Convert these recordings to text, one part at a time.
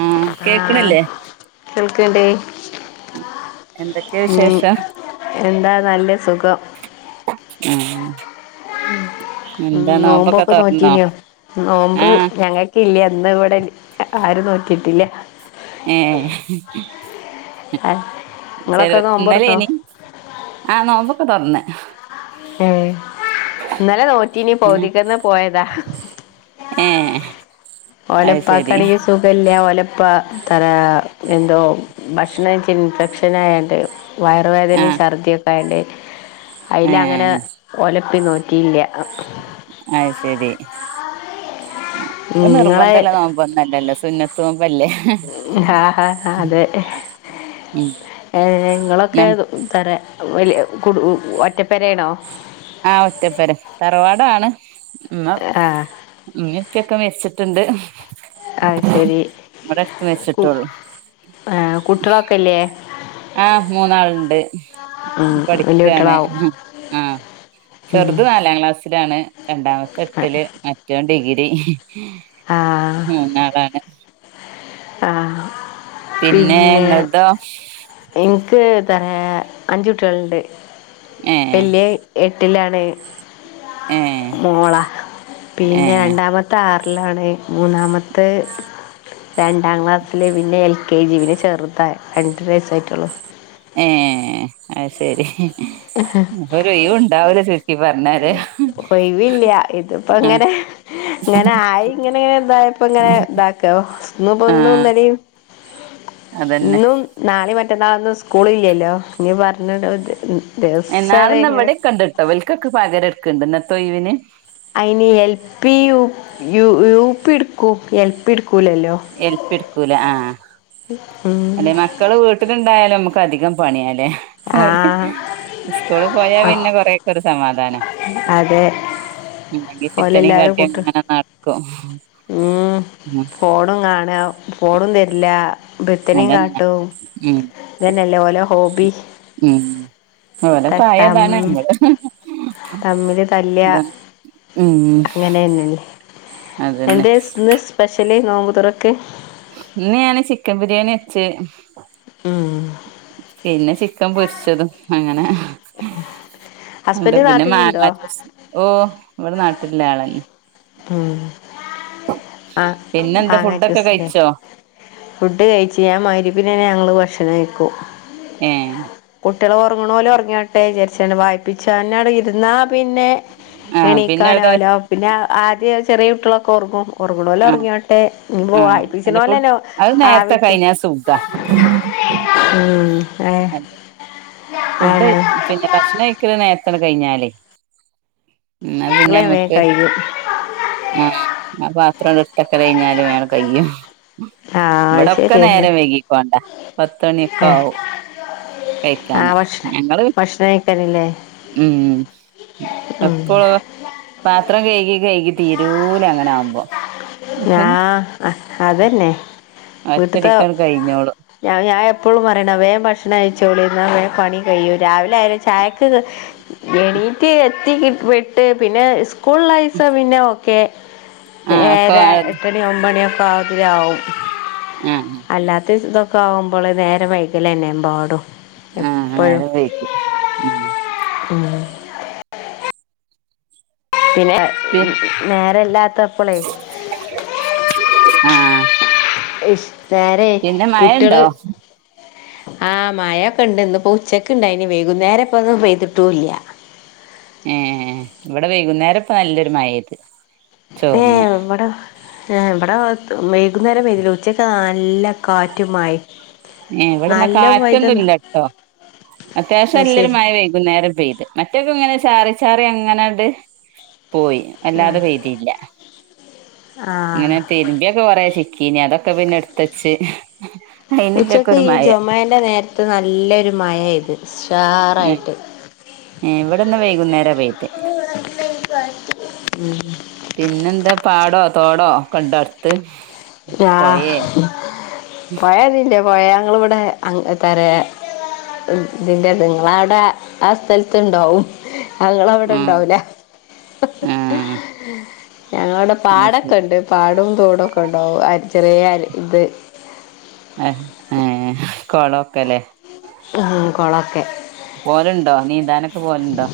ആഹ് കേക്ക്ണില്ലേ? ക്കിണ്ട്. എന്തൊക്കെയ ഉം വിശേഷം എന്താ നല്ല സുഖം. ഉംഹ്. ഉംഹ് നോമ്പോക്കെ നോറ്റീന്യോ? നോമ്പ് ആഹ് ഞങ്ങക്കില്ല ഇന്നിവിടെ ആരും നോറ്റിട്ടില്ല. ഏഹ് അ [inaudible] ചെലത് ഇന്നലയേഞ്ഞ് ആഹ് നോമ്പൊക്കെ തൊറന്ന് ഏഹ്‌ ഇന്നലെനോറ്റീനി പകുതിക്കെന്നെ പോയതാ ഏഹ് അത് ശരി ഓലെപ്പാക്കാണെങ്കി സുഖഇല്ലാ ഓലെപ്പാ തല എന്തോ ഭക്ഷണംകയിച്ചതിന് ഇൻഫെക്ഷനായാട്ട് വയറുവേദനയും ആഹ് ഛർദ്ദിയൊക്കെ വേണ്ടയിന്റെ അയിലങ്ങനെ ഒലപ്പിനോക്കിയില്ല അയ്ശരി നിങ്ങളെ നോമ്പൊന്നല്ലല്ലോ സുന്നത്ത് നോമ്പല്ലേ ആഹാ ഹ അതെ ഉം ഏഹ്‌ ഞങ്ങ നിങ്ങളൊക്കേതു തരാ വലിയ കുടു ഒറ്റപ്പെരയാണോ ആഹ് ഒറ്റപ്പെര തറവാടാണ് ന്നാ ആ ഉമ്മയുപ്പയൊക്കെ മെരിച്ച് ട്ട്ണ്ട് അത്ശെരി ഹ്മ്മ്‌ മരിച്ചിട്ടുള്ളൂ -ഏ കുട്ടികളൊക്കില്ലേ ആഹ് മൂന്നാളുണ്ട് വലിയ പഠിക്കാണ് കുട്ടികളാവും ആഹ് ഉം. ചെറുത് നാലാംക്ലാസ്സിലാണ് രണ്ടാമത്തെ എട്ടില് മറ്റവൻ ഡിഗ്രി ആ മൂന്നാളാണ് ആഹ് പിന്നെ എനിക്ക് ഏ അഞ്ച് കുട്ടികളുണ്ട് ഏ വല്യവൻ എട്ടിലാണ് ഏ മോളാ ഏ പിന്നെരണ്ടാമത്തെ ആറിൽ ഏഴിലാണ് മൂന്നാമത്തത് രണ്ടാംക്ലാസ്സില് പിന്നെ എൽ കെ ജി പിന്നെ ചെറ്താ രണ്ട് വയസ്സായിട്ടുള്ളു ഏഹ് അത്ശെരി ഒരൊയിവുണ്ടാവില്ല ചുരുക്കിപ്പറഞ്ഞാല് ഒയിവില്ല ഇതിപ്പങ്ങനെ ഇങ്ങനായി ഇങ്ങനെ ഇതായപ്പങ്ങനെ ഇതാക്കാ ഇന്നിപ്പൊ ആ ഇന്നുംഇന്നലയും അതന്നെ ഇന്നും നാളെയും മറ്റന്നാളൊന്നും സ്കൂളില്ലല്ലോ ഇനി പറഞ്ഞ്ടോര് നാളെന്നാ ഇവിടെക്കിണ്ട്ട്ടോ ഇവൽക്കൊക്കെ പകരെട്ക്ക്ണ്ട് എന്നത്തൊയിവിന് അയിന് എൽപി യൂപി എടുക്കും എൽപി എട് എൽപി എടുക്കൂല ആഹ് ഉം അല്ലെ മക്കള് വീട്ടില്ണ്ടായാലെ നമ്ക്ക് ഇപ്പധികം പണിയാലെ ഓല് ആഹ് സ്കൂള്പോയാ പിന്നെ കൊറക്ക്കൊരു സമാധാനാ അതെ അല്ലെങ്കി [inaudible] ചിറ്റനിം കാട്ടി ഓലെല്ലാരുംകൂട്ട് അങ്ങനെ നടക്കും ഹ്മ് ആ ഫോണും കാണൽ ഫോണും തരില്ല അതന്നെ ബിത്തനേംകാട്ടും ഉം ഇതന്നല്ലേ ഓലെ ഹോബി ഓലപ്രായതാണ് തട്ടം നമ്മള് തമ്മില് തല്ലാ അതാണ് ഉം അങ്ങനെന്നല്ലേ അതന്നെ എന്തെ ഇന്ന് സ്പെഷ്യല് നോമ്പ്തുറക്ക് ഇന്ന് ഞാന് ചിക്കബിരിയാണി വെച്ച് ഉം പിന്നെ ചിക്കം പൊര്ച്ചതും അങ്ങനെ ഉണ്ട് ഹസ്ബൻഡ് പിന്നെ നാട്ടിലുണ്ടോ മാങ്ങജൂസ് ഓ ഇവിടെ നാട്ട് ല്ള്ള ആളെന്നെ ഉം ആ പിന്നെ എന്താ ഫുഡൊക്കെ മാങ്ങാജൂസ് ലെ കഴിച്ചോ ഫുഡ് കഴിച്ച് ഞാ മഹരിപ്നന്നെ ഞങ്ങള് ഭക്ഷണം കഴിക്കും ഏ കുട്യള് ഒർങ്ങ്ണോല് ഒർങ്ങോട്ടെ വിചാരിച്ചാണ്ട് വായിപ്പിച്ചനാണ്ട് ഇര്ന്നാ പിന്നെ ആ പിന്നെ അവിടെ എണീക്കാനാവല്ലോ പിന്നെ ആദ്യ ചെറിയകുട്യളൊക്കെ ഒർങ്ങും ആ ഒർങ്ങ്ണോലൊർങ്ങോട്ടെ ഇ ആ വായിപ്പിച്ച്ണോലെന്നെ ആവിട്ട് ആ [unintelligible] ഉം ഏ ഫുഡൈ അതന്നെ പിന്നെ ഭക്ഷണൈക്ക്ണെ നേര്ത്താണ്ട് കഴിഞ്ഞാലേ എന്നാ പിന്നെ അടുക്കള വേഗം അമ്മക്ക് കഴിയും ആ ആ പാ ത്രാണ്ട് ഇട്ത്തക്കലയിഞ്ഞാല് വേഗം കയ്യും ആ അത് ഇവടൊക്കെ ശരിയന്നെ നേരം വൈകിക്കോണ്ട പത്തണിക്കാവും ആ കൈക്കാന് ഭക്ഷ ഞങ്ങള് ഭക്ഷണം കഴിക്കാനില്ലേ ഉം ഉം എപ്പളൊ പാത്രം കൈകി കൈകി തീരൂല അങ്ങനാവ്മ്പൊ ഞാ അതെന്നെ വീട്ട്ത്ത ഒറ്റടിക്കട് കഴിഞ്ഞോളും ഞാൻ ഞാ എപ്പളും പറിണാ വേം ഭക്ഷണഴിച്ചോളി എന്നാ വേം പണി കഴിയും രാവിലായാലും ചായക്ക് എണീറ്റ് എത്തി കി വിട്ട് പിന്നെ സ്കൂളൈസം പിന്നെ ഓക്കെ ആഹ് ഒക്കെ ഏഴര, എട്ടണി, ഒമ്പണൊക്കെ ആവ [unintelligible] വും ആഹ് അല്ലാത്തിസം ക്കാവുമ്പളെ നേരം വൈകലെന്നെ എമ്പാടും ആഹ് എപ്പഴും നേരം വൈകും ഉം ഉം [unintelligible] പിന്നെ പി നേരല്ലാത്തപ്പളേ [unintelligible] ആഹ് ഇശ് നേരെ പിന്നെ മഴ കുട്യള് ഉണ്ടോ ആഹ് മായൊക്കെണ്ട് ഇന്നിപ്പൊ ഉച്ചക്ക്ണ്ടായ്നി വൈകുന്നേരം ഇപ്പൊന്നും പെയ്തിട്ടൂല്യാ ഏഹ്‌ ഇവടെ വൈകുന്നേരപ്പം നല്ലൊരു മയയ്ത് ഏഹ്‌ ഇവടാ ഏഹ്‌ ഇവടാ വൈ കുന്നേരം പെയ്തില്ല ഉച്ചക്ക് നല്ല കാറ്റും മയിം ഇവിടെന്നാ കാറ്റൊന്നുല്ല ട്ടോ അത്യാവശ്യം അത് നല്ലൊരു ശരി മഴ വെയ്കുന്നേരം പെയ്ത് മറ്റൊക്കൊങ്ങനെ ചാറി ചാറി അങ്ങനാണ്ട് പോയി അല്ലാതെ പെയ്തീല്ല, ആഹ് ഇങ്ങനെ തിര്മ്പിയൊക്കെ കൊറെ ചിക്കീനി അതൊക്ക് ക്കെ പിന്നെ എട്ത്ത് വെച്ച് ഉച്ചക്ക് ഈ ജെമായ്ന്റെ നേരത്ത് നല്ലൊരു മഴ പെയ്ത് ഉം ഉഷാറായിട്ട്. ഇവിടെന്ന് വെയ്കുന്നേരാ പെയ്തെ പിന്നെന്താ പാടോ തോടോ ഒക്കെണ്ടോ അടുത്ത്? ആഹ് പൊയേ പൊയതി മറ്റേ പൊയ ഇങ്ങള ഇവടെ [unintelligible] [unintelligible] ഇതിന്റെത് ഇങ്ങളവ്ടെ ആ സ്ഥലത്ത്ണ്ടാവും ആഹ് ഉം ഇങ്ങളവ്ടെണ്ടാവൂലേ ആഹ് ഞങ്ങളവടെ അത് ശരി പാടൊക്കെണ്ട് പാടോം തോടൊക്കെണ്ട് ആഹ് ചെറിയ അര് ഇത് എ ഏഹ് കൊളൊക്കെലേ ഉം കൊളൊക്കെ പോവലുണ്ടോ നീന്താനൊക്കെ പോവലുണ്ടോ?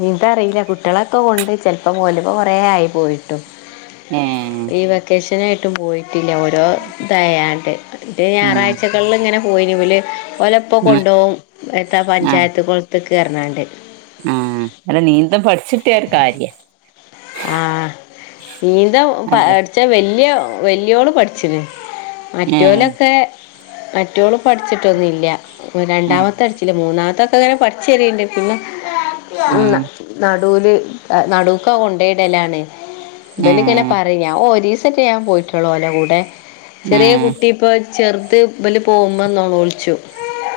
നീന്താറിയില്ല കുട്ടികളൊക്കെ കൊണ്ട് ചെലപ്പം പോവല് ഇപ്പ കൊറെ ആയി പോയിട്ടും ഏഹ് [unintelligible] ആയിട്ടും പോയിട്ടില്ല ഓരോ ഇതായാണ്ട് മറ്റ് ആഹ് ഞായറാഴ്കളിൽ ഇങ്ങനെ പോയിന് ഓല് ഓലെ ഉപ്പ ആഹ് കൊണ്ടുപോവും ഏത്താ പഞ്ചായത്ത് കൊളത്ത്ക്ക് പറഞ്ഞാണ്ട് ഉം അല്ല നീന്തം പഠിച്ചിട്ടിയാ ഒരു കാര്യാ ആഹ് നീന്തം പ അല്ലേ പഠിച്ചാ വെല്ല്യ വെല്യോള് പഠിച്ചിണ് ഏഹ് മറ്റോലൊക്കെ മറ്റോള് പഠിച്ചിട്ടൊന്നുല്ല. ഏഹ് രണ്ടാമത്തെ പടിച്ചില്ല മൂന്നാമത്തൊക്കെ ഇങ്ങനെ പഠിച്ച് വെര്ന്ന്ണ്ട് പിന്നെ ഉം നാ ന ഓല് നടുക്കാ കൊണ്ടയ്ടലാണ് ഇബലിങ്ങനെ ഏഹ് പറയും ഞാ ഒരീസം [unintelligible] ചെയ്യാൻ പോയിറ്റൊള്ളൂ ഓലെ കൂടെ ചെറിയ ഏഹ് കുട്ടി ഇപ്പോ ചെറുത് ഓല് പോവുമ്പോ നെലോളിച്ചും.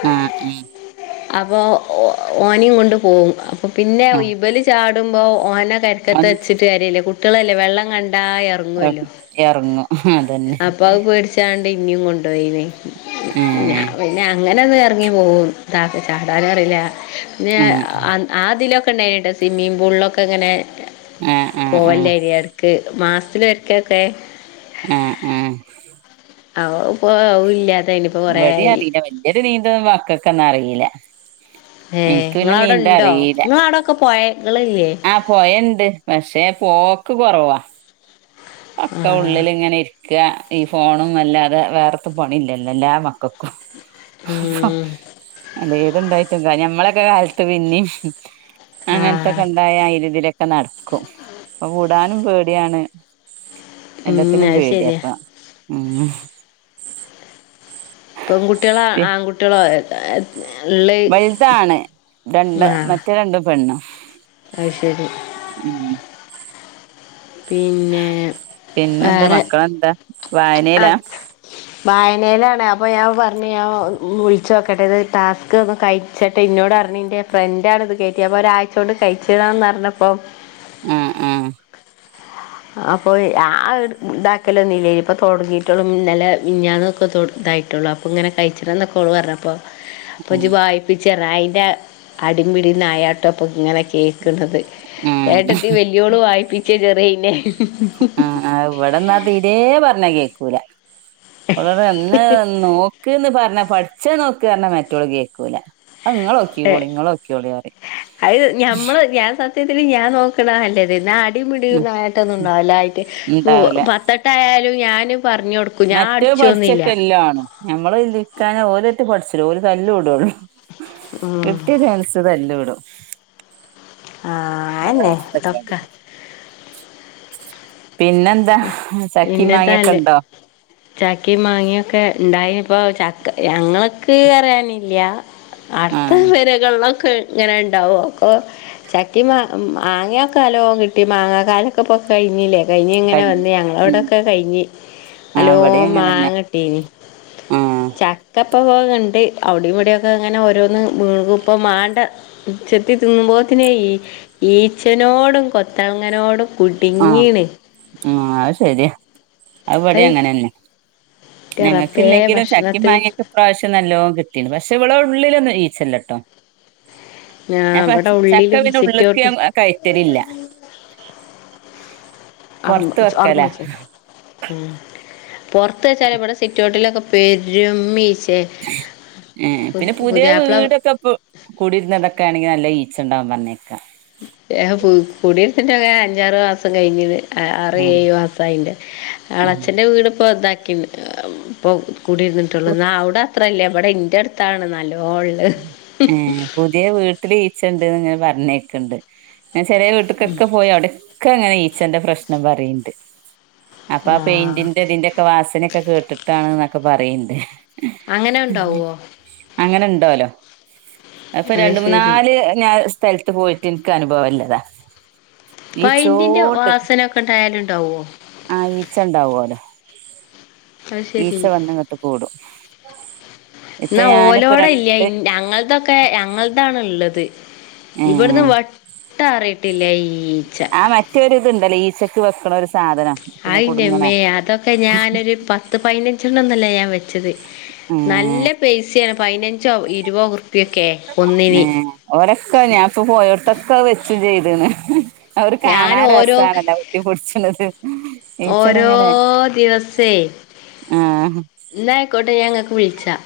ആഹ് ഉം അപ്പോ ഓനെയും കൊണ്ട് പോകും അപ്പോൾ പിന്നെ ഉം ഇബല് ചാടുമ്പോൾ ഓനെ അതൊന്ന് തച്ചിട്ട് കാര്യല്ല കുട്ടികളല്ലേ വെള്ളം കണ്ടാ ഇറങ്ങുവല്ലോ എറങ്ങും അതന്നെ അപ്പാ അത് പേടിച്ചാണ്ട് എന്നെയും കൊണ്ടു പോയതേ ഏഹ് പിന്നെ അങ്ങനെ ഒന്നും എ റങ്ങി പോകും അല്ലാതെ ചാടാനറിയില്ല പിന്നേ ആഹ് ആ ഇതിലൊ ക്കെ ഉണ്ടായിരുന്നു കേട്ടോ സ്വിമ്മിംഗ് പൂളിലൊക്കെ ഇങ്ങനെ ആഹ് ആഹ് ആഹ് പോവല്ലായിരി ഇടക്ക് മാസത്തിൽ ഇടക്കൊക്കെ ഉം ഉം അവൻ പോവില്ല ഇവിടെയും അറിയില്ല വല്ല്യൊരു നീന്തലൊന്നും മക്കൾക്കൊന്നും അറിയില്ല ഏ നിങ്ങടവിടെ ഇണ്ടോ നിങ്ങളെ അവിടൊക്കെ പൊയ ആഹ് പൊയ ഉണ്ട് ണ്ട് പക്ഷെ പോക്ക് കൊറവാ ആ അക്കെ ഉള്ളിൽ ഇങ്ങനെ ഇരി ക്കുക ഈ ഫോണും അല്ലാതെ വേറെത്ത പണി ഇല്ലല്ലോ എല്ലാ മക്കൾക്കും ഉം. അല്ല ഏതുണ്ടായിട്ട് എന്താ ഞമ്മളൊക്കെ കാലത്ത് പിന്നെയും അങ്ങനത്തൊക്കെ ആ ഉണ്ടായ അതിലെ ഇതിലെയൊക്കെ നടക്കും ഇപ്പൊ വിടാനും പേടിയാണ് ഉം എല്ലാത്തിനും അത് പേടിയ ശരിയാ അപ്പ ഉ പെൺകുട്ടികളോ ആൺകുട്ടികളോ ഉള്ള വലുതാണ് രണ്ട് മറ്റേ രണ്ടും പെണ്ണും അ ശെ ശരി ഉം പിന്നെ പിന്നെന്താ വേറെ മക്കളെന്താ ആ വായനയിലാ വായനയിലാണ് അപ്പൊ ഞാൻ പറ പറ ഞ വിളിച്ചച്ച് നോക്കട്ടെ ഇത് ടാസ്ക് ഒന്ന് കഴിച്ചട്ട് ഇന്നോട് പററിഞ്ഞഞ്ിന്റെ ഫ്രണ്ട് ആാണ് ഇത് കയറ്റിയ ഒരാ്ച്ചോണ്ട് കഴിച്ചതാന്ന് പറഞ്ഞപ്പൊ ഉ ഉ അപ്പൊ ആ ഇതാക്കല ഒന്നുംില്ലേനി ഇപ്പൊ തുൊടങ്ങിട്ടുള്ളും ഇന്നലെ വിഞ്ഞാനൊക്കെ ഇായിട്ടുള്ള അൾ ഇങ്ങനെ കഴിച്ചി്ന്നൊക്കെോ പറണം അപ്പോൾ അപ്പൊ ഉം വായിപ്പ ചെറാ അതിന്റെ അടി പിിടി നായാട്ടം അപ്പൊ ഇങ്ങനെ കേക്ക ക്കത് ഉം ഏട്ടത്തിൽ വലിയോള് വായിപ്പിച്ച ചെറിയയിനെ ആ് ഇവിടെന്നാ തീരെേ പറഞ്ഞ കേക്കൂല വളരെ എന്ന നോക്ക്ന്ന് പറഞ്ഞ പഠിച്ച നോക്ക കണം മറ്റുള്ളള കേക്കൂല ആ നിങ്ങളൊക്കിോളി നിങ്ങളൊക്കോളിറി മത്തിൽ ഞാൻ നോക്കണ നല്ലത് ട ഉം മടിയായിട്ടൊന്നും ഉണ്ടാവല്ലട്ട് ഇണ്ടാവൂല പത്തെട്ടായാലും ഞാനും മറ്റേ പഠിച്ചിട്ട എല്ലാ ആണ് ഞമ്മള് ഇരിക്കാന ഓരട്ട് പഠിച്ച ഓര് തല്ലല് ഇടള്ളൂ ഉം. കട്ടിയതനിച്ചതല്ല ഇട ആ അന്നെതൊക്കെ പിന്നെന്താ ചക്കിം മാങ്ങിയൊക്കെ ഇന്നത്തല്ലേ ഇണ്ടോ ചാക്കി മാങ്ങിയൊക്കെ ഉണ്ടായി ഇപ്പൊ ചക്ക ഞങ്ങൾക്ക് അയാനില്ല അടുത്ത ആഹ് വരകുള്ള ഇങ്ങനെ ഉണ്ടാവോക്കൊ ചക്കി മാ മാങ്ങൊക്കെലോ കിട്ടി മാങ്ങ കാലൊക്കെ കായി മിലെക്കായി അങ്ങനെ കഴിഞ്ഞ് വന്ന് ഉം ഞങ്ങളവിടൊക്കെ കഴിഞ്ഞഞ് ആഹ് അലോ ഇവടിം അങ്ങനെന്നെ മാങ്ങട്ടീനി ആഹ് ചക്ക ഇപ്പോ പോകുന്നുണ്ട് അവിടെയും ഇവിടെൊക്കെ അങ്ങനെ ഓരോന്ന്ീ ഇപ്പൾ മണ്ട ഉച്ചത്തി തിന്നുമ്പോൾ അെ ഈ ഈച്ചനോടും കൊത്തങ്ങനോടും കുടുങ്ങീണ് ഉ അത് ശരിയാ അവിടെ ഹൈ അങ്ങനെന്നെ എന്റെ റബ്ബേ ഞങ്ങൾക്കില്ലെങ്കിലും ചക്കി ഭക്ഷണത്തിൽ മാങ്ങൊക്കെ പ്രാവശ്യംമല്ലോ കീ പക്ഷെ ഇവടെ ഉള്ളിലൊന്നും ഈച്ചല്ലട്ടോ ഞാൻ ഞാൻപ്പ ഇവിടെ ചക്ക ഉള്ളിലും പിന്ന ഉള്ളക്ക് സിറ്റോട്ടിൽ കഴറ്റരില്ല [inaudible] ക്ക മച്ച പുൊറത്ത് വെച്ചാല് ഇവിടെ സിറ്റോട്ടിലൊക്കെ പെര മീശേ ഉം പിന്നെ പുതിയ വീടൊക്കെ കൂടിരുന്നതൊക്കെ ആണെങ്കിൽ നല്ല ഈച്ച ഉണ്ടാവാൻ പറഞ്ഞ കുടിയരത്തിന്റെൊക്കെ അഞ്ചാറ് മാസം കഴിഞ്ഞത് ഉം അറിയേു അസായിന്റെ ആള ഉം അച്ഛന്റെ വീട്പ്പോൊ ഇതാക്കി ഇൊ കൂടിയിരുന്നിട്ടുള്ളൂ എന്ന അവിടെ അത്ര അല്ലേ അവിടെ എറ അടുത്താണെന്നല്ലോ പുതിയ വീട്ടട്ടില് ണ്ട്ങ്ങെ പറഞ്ഞൊക്കെണ്ട് ചെറിയ വീട്ടക്കൊക്കെ പോയി അവിടെൊക്കെ അങ്ങനെ ന്റെ പ്രശ്നം പറയണ്ട് അപ്പൊ ആ ആഹ് പെയിന്റിന്റെ അതിന്റെൊക്കെ വാസനയൊക്കെ കേട്ടിട്ടാണ് ഒക്കെ പറയണ്ട്േ അങ്ങനെ ഉണ്ടാവുവോ അങ്ങനെ ഉണ്ടോല്ലോ അപ്പൊ അത് രണ്ട മൂന്ന് ശരി നാല് സ്ഥലത്ത് പോയിട്ട് എനിക്ക് അനുഭവല്ലതാ പൈന്റിന്റെ ഈച്ചോട്ട വാസനൊക്കെ ഉണ്ടായാലുണ്ടാവോ ആഹ ഈച്ച ഉണ്ടാവല്ലോ അത് ശരി ഈച്ച വണ്ട കട്ട് കൂടും ഇപ്പൊ എന്നാ ഞാനിപ്പോ ഓലോടെ ഇല്ല രണ്ട് ഞങ്ങൾതൊക്കെ ഞങ്ങൾതാണ് ഉള്ളത് ഏ ഇവിടുന്ന് വട്ടാറിയിട്ടില്ല ഈച്ച ഉണ്ടല്ലേ ഈച്ചയ്ക്ക് വെക്കണ സാധനം പിന്നെ കുടുങ്ങണേ ആയിന്റെമ്മേ അതൊക്കെ ഞാനൊരു പത്ത് പതിനഞ്ചെണ്ണ ഒന്നല്ല ഞാൻ വെച്ചത് ഏ നല്ല പേസിയാണ് പതിനഞ്ചോ ഇരുപോ കു ഓരൊക്കെ ഞാാനപ്പ പോയോടത്തൊക്കെ വെച്ചു ചെയ്തന്ന് അവര് ഞാൻ കാണാ ഓരോ ഒരുസാണല്ലോ ഉട്ടി പൊടിച്ചത് ഈച്ചന എങ്ങനെ എന്ന ആയിക്കോട്ടെ ഞാങ്ങക്ക് വിളിച്ചാ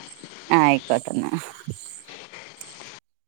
ആഹ ആയിക്കോട്ടന്നാ